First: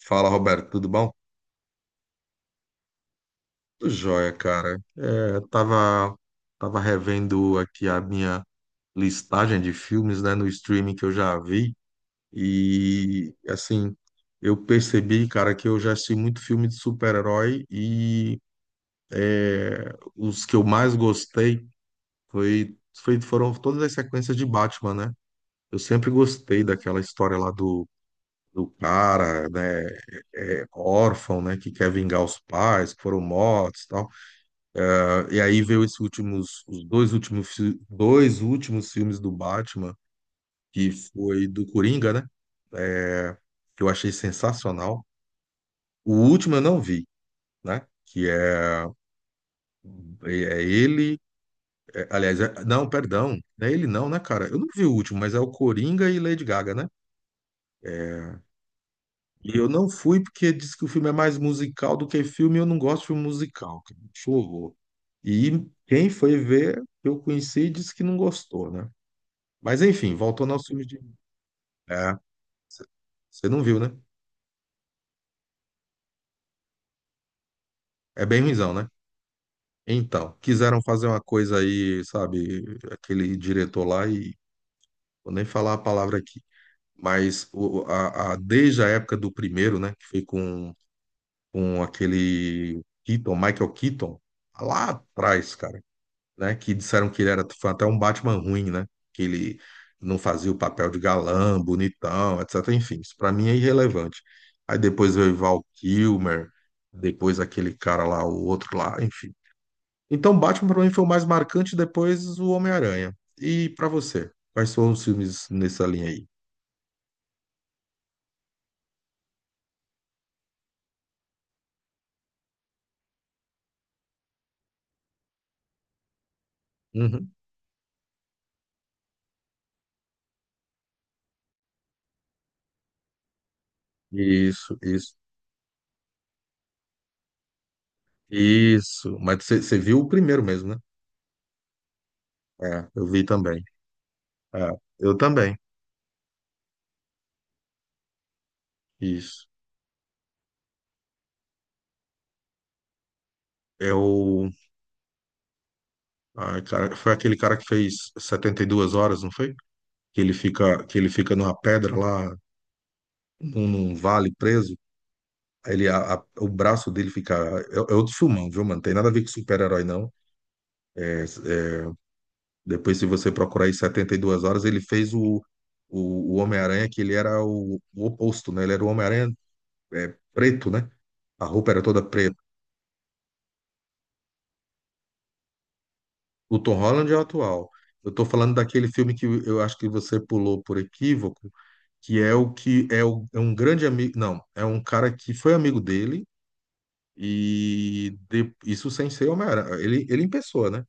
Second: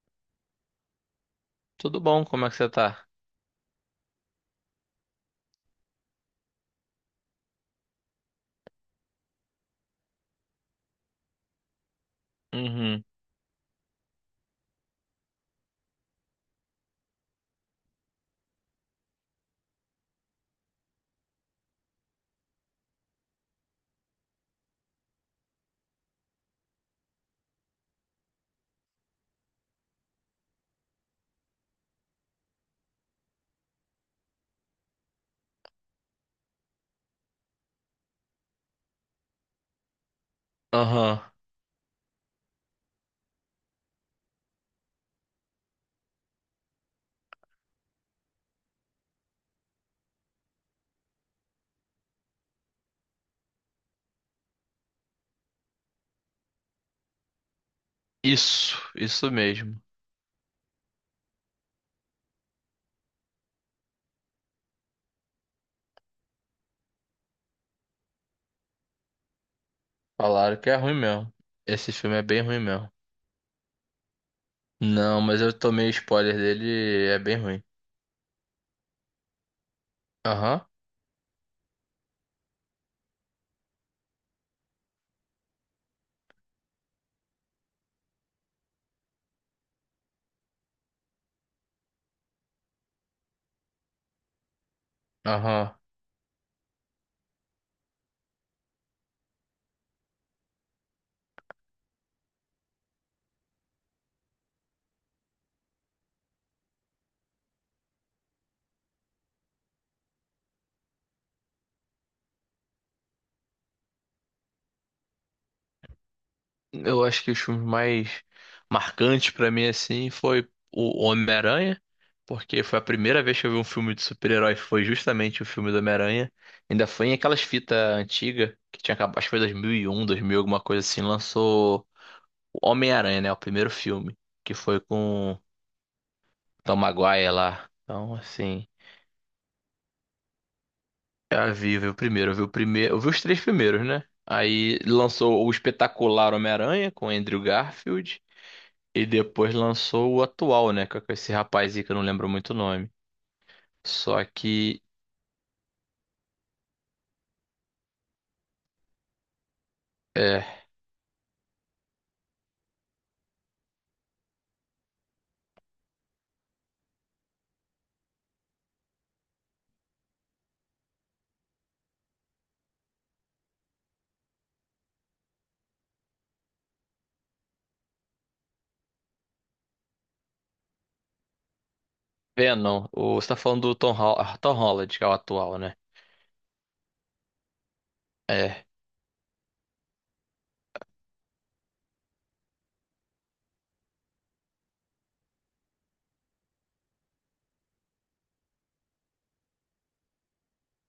Fala, Roberto, tudo bom? Tudo bom, como é que você tá? Tudo jóia, cara. Tava revendo aqui a minha listagem de filmes, né, no streaming que eu já vi Uhum. e, assim, eu percebi, cara, que eu já assisti muito filme de super-herói os que eu mais gostei foram todas as sequências de Batman, né? Eu sempre gostei daquela história lá do cara, né, órfão, né, que quer vingar os pais que foram mortos e tal. E aí veio esses últimos, os dois últimos, fi- dois últimos filmes do Batman, que Aham. foi do Coringa, né? É, Que eu achei sensacional. O último eu não vi, né? Que é, é é ele. É- aliás, é- Não, perdão. Não é ele não, né, cara? Eu não vi o último, mas é o Coringa e Lady Gaga, né? É, Isso E eu mesmo. não fui porque diz que o filme é mais musical do que filme, e eu não gosto de filme musical, cara. Acho um horror. E quem foi ver, eu conheci, disse que não gostou, né? Mas enfim, voltando Falaram aos que é filmes ruim de. mesmo. Esse É. filme é bem ruim mesmo. Você não viu, né? Não, mas eu tomei spoiler dele, e é bem ruim. É bem ruimzão, né? Então, Aham, quiseram fazer uma coisa aí, sabe, aquele diretor lá e vou nem falar a palavra aqui, mas desde a época do primeiro, né, que foi com aquele Keaton, Michael Keaton, lá atrás, aham. cara. Né? Que disseram que ele era foi até um Batman ruim, né? Que ele não fazia o papel de galã, bonitão, etc. Enfim, isso pra mim é irrelevante. Aí depois veio Val Kilmer, depois aquele cara lá, o outro lá, enfim. Então Batman pra mim foi o mais marcante, depois o Homem-Aranha. E pra você, quais foram os filmes nessa linha aí? Eu acho que os filmes mais marcantes pra mim, assim, foi o Homem-Aranha, porque foi a primeira vez que eu vi um filme de super-herói, foi justamente o filme do Homem-Aranha. Ainda foi em Uhum. aquelas fitas antigas, que tinha acabado, acho que foi dois mil e um, dois mil alguma coisa assim, lançou o Homem-Aranha, né? O primeiro filme, que Isso, foi isso, com o Tom Maguire lá. Então, assim, isso. Mas você viu o primeiro mesmo, né? eu vi o primeiro, eu vi o É, primeiro, eu eu vi os vi três também. primeiros, né? É, Aí eu lançou o também. espetacular Homem-Aranha com Andrew Garfield e Isso. depois lançou o atual, né, com esse rapaz aí que eu não lembro muito o nome. Só Eu que Ah, cara, foi aquele cara que fez 72 horas, não foi? É, Que ele fica numa pedra lá, num vale preso. Aí ele, o braço dele fica. É, é outro filmão, viu, mano? Tem nada a ver com super-herói, não. É, é, depois, se você procurar aí 72 horas, ele fez o Homem-Aranha, que ele era o oposto, né? Ele era o Homem-Aranha preto, né? A roupa era toda preta. Venom, o, você tá falando do Tom, Tom Holland, que é o atual, né? O Tom Holland é o atual. Eu tô falando É. daquele filme que eu acho que você pulou por equívoco, é um grande amigo, não, é um cara que foi amigo dele isso sem ser Homem-Aranha, ele em pessoa, né?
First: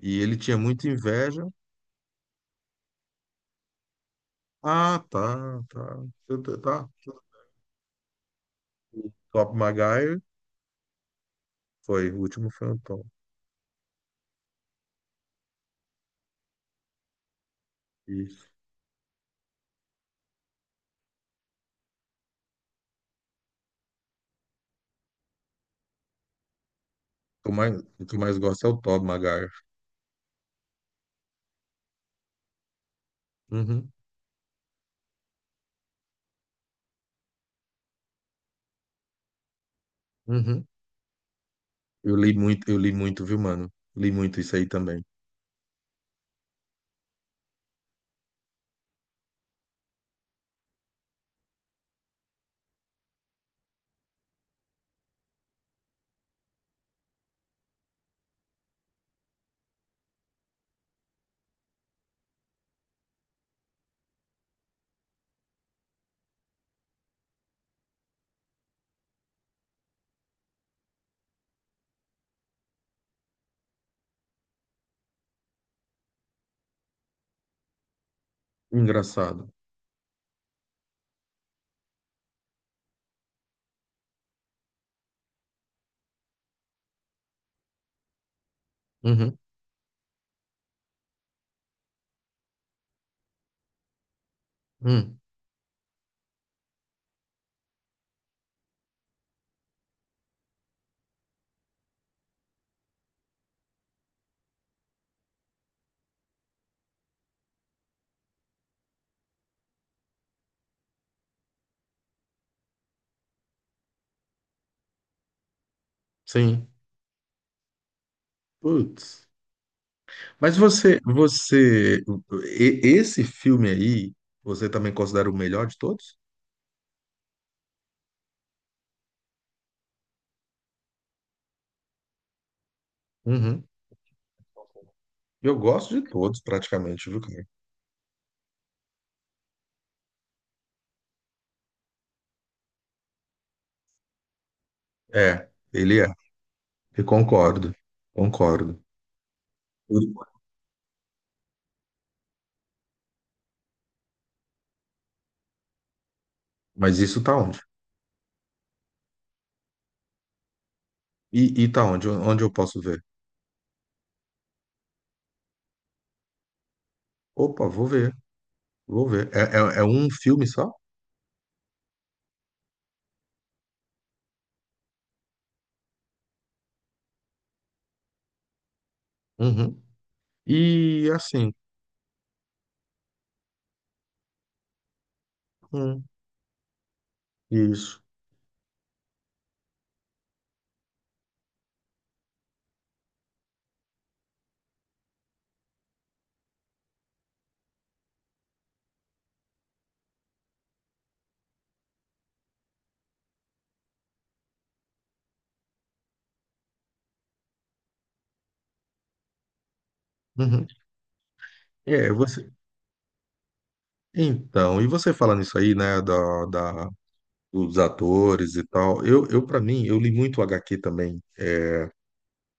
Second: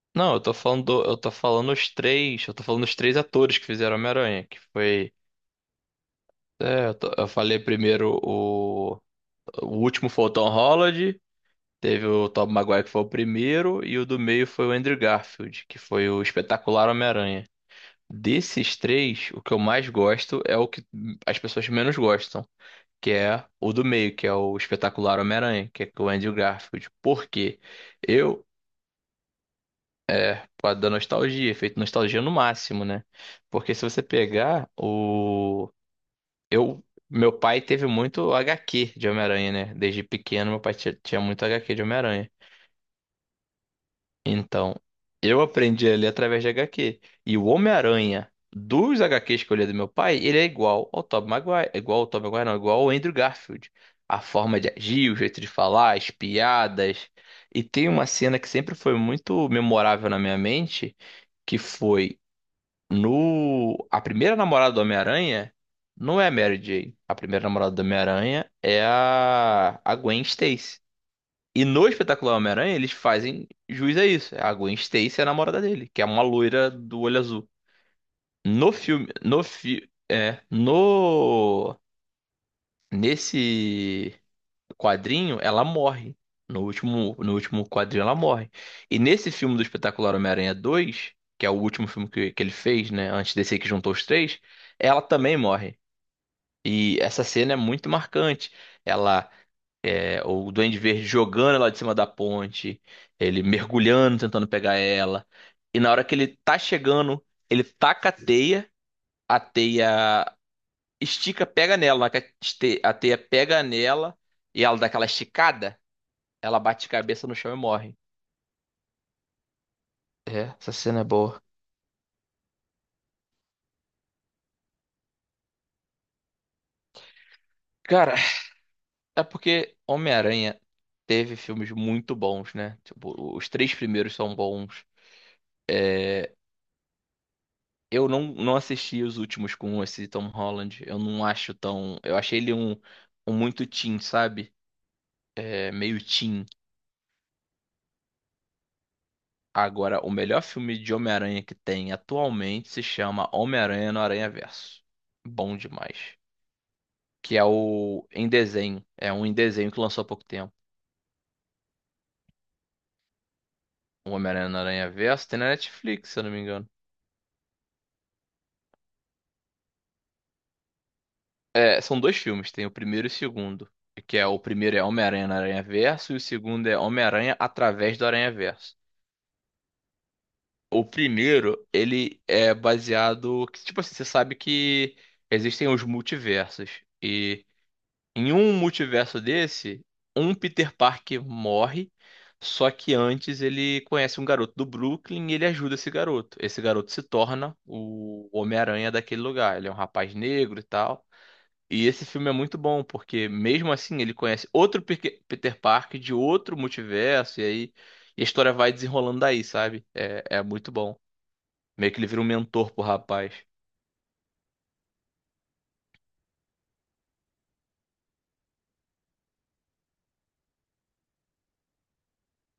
E Não, ele eu tô tinha falando, muita eu tô inveja. falando os três, eu tô falando os três atores que fizeram Homem-Aranha, que Ah, foi. tá, tá, tá, tá. É, tá. Eu falei primeiro o último Maguire foi o Tom Holland, teve foi, o o último Tobey foi o Maguire que foi Tom. o primeiro, e o do meio foi o Andrew Garfield, que foi o espetacular Homem-Aranha. Isso. Desses três, o que eu mais gosto é o que as pessoas menos gostam, que é o do meio, que é o espetacular Homem-Aranha, que é com o Andrew Garfield. Por quê? O que eu mais Eu, gosto é o Tobey Maguire. por causa da nostalgia, efeito nostalgia no máximo, né? Porque se Uhum, você pegar o... Eu, meu pai teve muito HQ de Homem-Aranha, né? Desde pequeno, meu uhum. pai tinha muito HQ de Homem-Aranha. Eu li muito, viu, mano? Li muito isso aí Então, também. eu aprendi a através de HQ. E o Homem-Aranha dos HQs que eu li do meu pai, ele é igual ao Tobey Maguire. É igual ao Tobey Maguire, não, é igual ao Andrew Garfield. A forma de agir, o jeito de falar, as piadas. E tem uma cena que sempre foi muito memorável na minha mente, que foi. No, a primeira namorada do Homem-Aranha não é a Mary Jane. A primeira namorada do Homem-Aranha é a Gwen Stacy. E no Espetacular Homem-Aranha eles fazem jus a isso. A Gwen Stacy é a namorada dele, que é uma loira do olho azul. No filme, Engraçado. No nesse quadrinho, ela morre. No último, no último quadrinho, ela morre. E nesse Uhum, filme do Espetacular Homem-Aranha 2 que é o último filme que ele fez, né? Antes desse aí que juntou os três, ela hum, também morre. E essa cena é muito marcante. Ela, é, o Duende Verde jogando ela de cima da ponte, ele mergulhando, tentando pegar ela. E na hora que ele tá chegando, ele taca a teia estica, pega nela. Na hora que a a teia pega nela e ela dá aquela esticada, ela sim. bate cabeça no chão e morre. Putz. É, Mas essa você, cena é boa. você, esse filme aí, você também considera o melhor de todos? Cara, é porque Homem-Aranha teve filmes muito bons, né? Tipo, os Uhum. três primeiros são bons. Eu gosto de É, todos, praticamente, viu, cara? eu não assisti os últimos com esse Tom Holland. Eu não acho tão. Eu achei ele um, um muito teen, sabe? É, É, ele meio é. teen. Eu concordo, concordo. Agora, o melhor filme de Homem-Aranha que tem atualmente se chama Homem-Aranha no Aranhaverso. Bom demais. Mas isso tá Que é onde? o em desenho. É um em desenho que lançou há pouco tempo. E tá onde? Onde eu posso ver? O Homem-Aranha no Aranha Verso tem na Netflix, se eu não me engano. Opa, vou ver, vou ver. É um filme só? É, são dois filmes, tem o primeiro e o segundo. Que é o primeiro é Homem-Aranha no Aranha Verso e o segundo é Homem-Aranha através do Aranha Verso. Uhum. O E assim, primeiro, ele é baseado, que, tipo assim, você sabe que existem os hum, multiversos. E isso. em um multiverso desse, um Peter Parker morre, só que antes ele conhece um garoto do Brooklyn e ele ajuda esse garoto. Esse garoto se torna o Homem-Aranha daquele lugar. Ele é um rapaz negro e tal. E esse filme é muito bom, porque mesmo assim ele conhece outro Peter Parker de outro multiverso, e aí e a história vai desenrolando daí, sabe? É, é Uhum. muito bom. Meio que ele É, vira um você. mentor pro rapaz. Então, e você falando isso aí, né, da, da dos atores e tal. Eu para mim, eu li muito HQ também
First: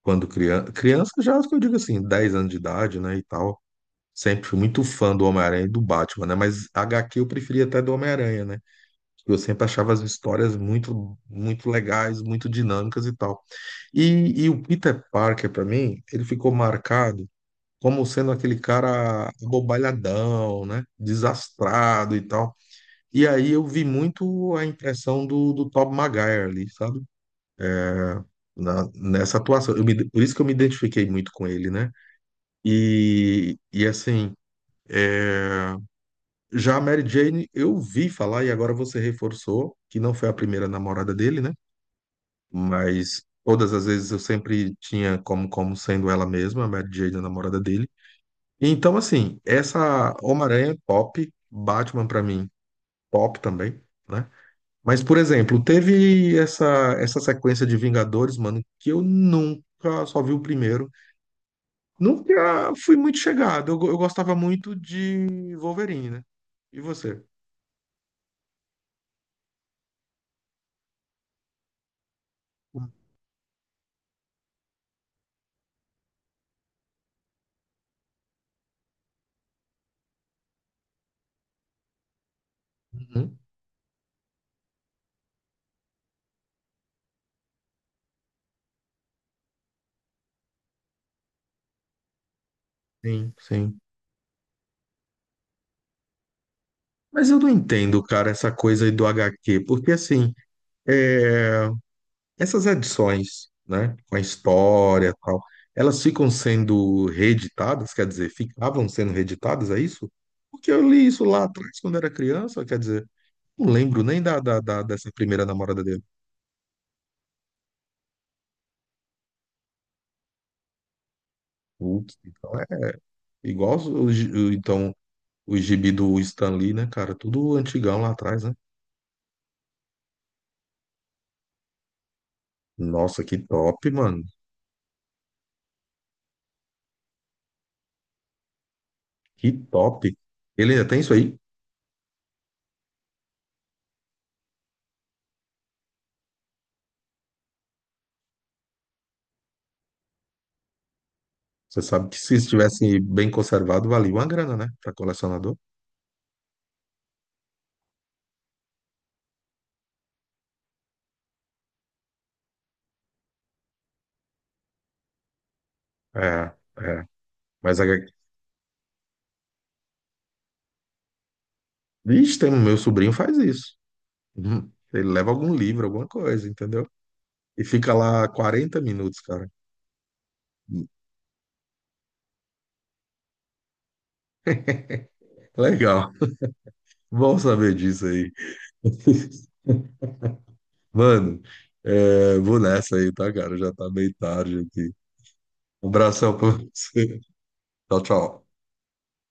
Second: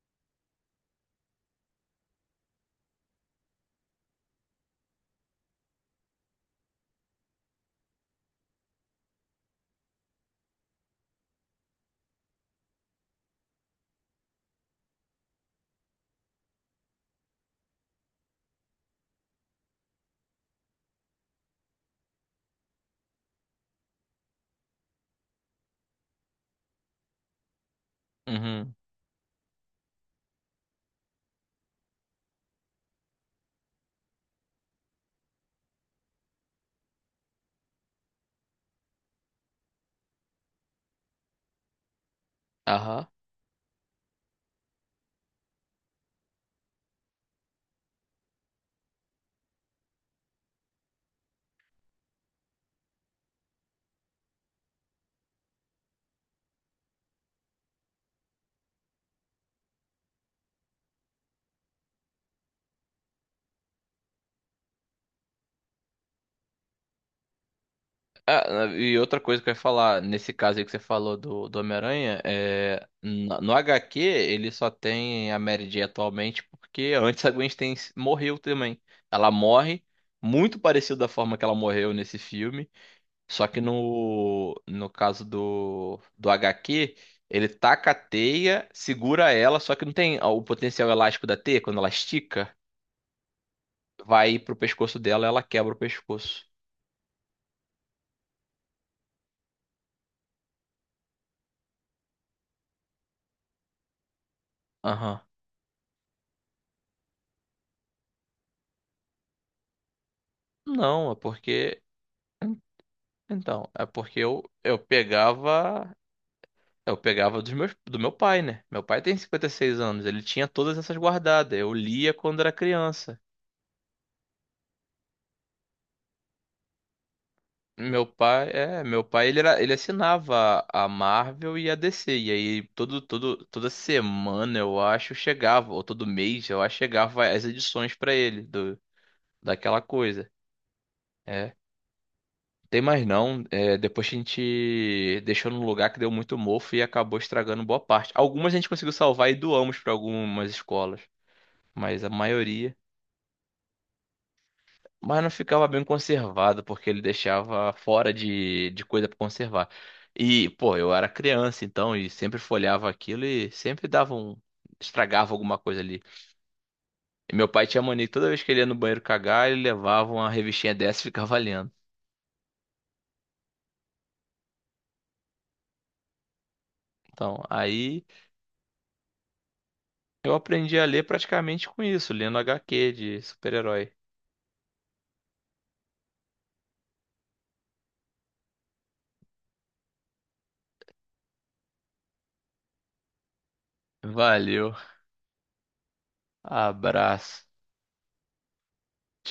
quando criança. Criança já, acho que eu digo assim, 10 anos de idade, né, e tal. Sempre fui muito fã do Homem-Aranha e do Batman, né? Mas HQ eu preferia até do Homem-Aranha, né? Eu sempre achava as histórias muito, muito legais, muito dinâmicas e tal. E, e o Peter Parker, para mim, ele ficou marcado como sendo aquele cara abobalhadão, né? Desastrado e tal. E aí eu vi muito a impressão do Tobey Maguire ali, sabe? Uhum. Nessa atuação. Por isso que eu me identifiquei muito com ele, né? E, e assim, é, já a Mary Jane, eu vi falar, e agora você reforçou, que não foi a primeira namorada dele, né? Mas todas as vezes eu sempre tinha como sendo ela mesma, a Mary Jane, a namorada dele. Então, assim, essa Homem-Aranha, top. Batman, pra mim, top também, né? Mas, por exemplo, essa sequência de Vingadores, mano, que eu nunca só vi o primeiro. Nunca fui muito chegado. Eu gostava muito de Wolverine, né? E você? Ah, e outra coisa que eu ia falar, nesse caso aí que você falou do, do Homem-Aranha, é, no HQ ele só tem a Mary Jane atualmente porque antes a Gwen Stacy morreu também. Ela morre muito parecido da forma que ela morreu nesse filme, Uhum. só que no caso do, do HQ, ele taca a teia, segura ela, só que não tem o potencial elástico da teia, quando ela estica, Sim, sim. vai pro pescoço dela, ela quebra o pescoço. Mas eu não entendo, cara, essa coisa aí do HQ, porque assim, é, essas edições, né, com a história e Aham. tal, elas ficam sendo reeditadas, quer dizer, ficavam sendo reeditadas, é isso? Porque eu li Não, é isso lá atrás, porque. quando era criança, quer dizer, Então, não é lembro porque nem eu dessa primeira namorada pegava. dele. Eu pegava dos meus, do meu pai, né? Meu pai tem 56 anos, ele tinha todas essas guardadas. Eu lia Putz, quando então era é criança. igual, então o gibi do Stan Lee, né, cara? Tudo antigão Meu lá atrás, pai, né? é, meu pai ele, era, ele assinava a Marvel e a DC. E aí Nossa, que toda top, mano. semana eu acho chegava, ou todo mês eu acho chegava as edições pra ele do, Que daquela top. coisa. Ele ainda tem isso aí? É. Tem mais não. É, depois a gente deixou num lugar que deu muito mofo e acabou estragando boa parte. Algumas a gente conseguiu salvar e doamos para algumas escolas, Você mas sabe a que se maioria. estivesse bem conservado, valia uma grana, né? Pra Mas não colecionador. ficava bem conservado, porque ele deixava fora de coisa para conservar. E, pô, eu era criança então, e sempre folhava aquilo e sempre dava um. Estragava alguma coisa ali. É, é. E meu pai Mas tinha a... mania, que toda vez que ele ia no banheiro cagar, ele levava uma revistinha dessa e ficava lendo. Ixi, tem... um, meu sobrinho faz isso. Uhum. Ele leva algum livro, alguma coisa, entendeu? Então, E fica aí. lá 40 minutos, cara. Eu aprendi a ler praticamente com isso, lendo HQ de super-herói. Legal. Bom saber disso aí. Mano, é, vou nessa aí, tá, cara? Já tá meio tarde Valeu, aqui. Um abração pra você. abraço. Tchau, tchau.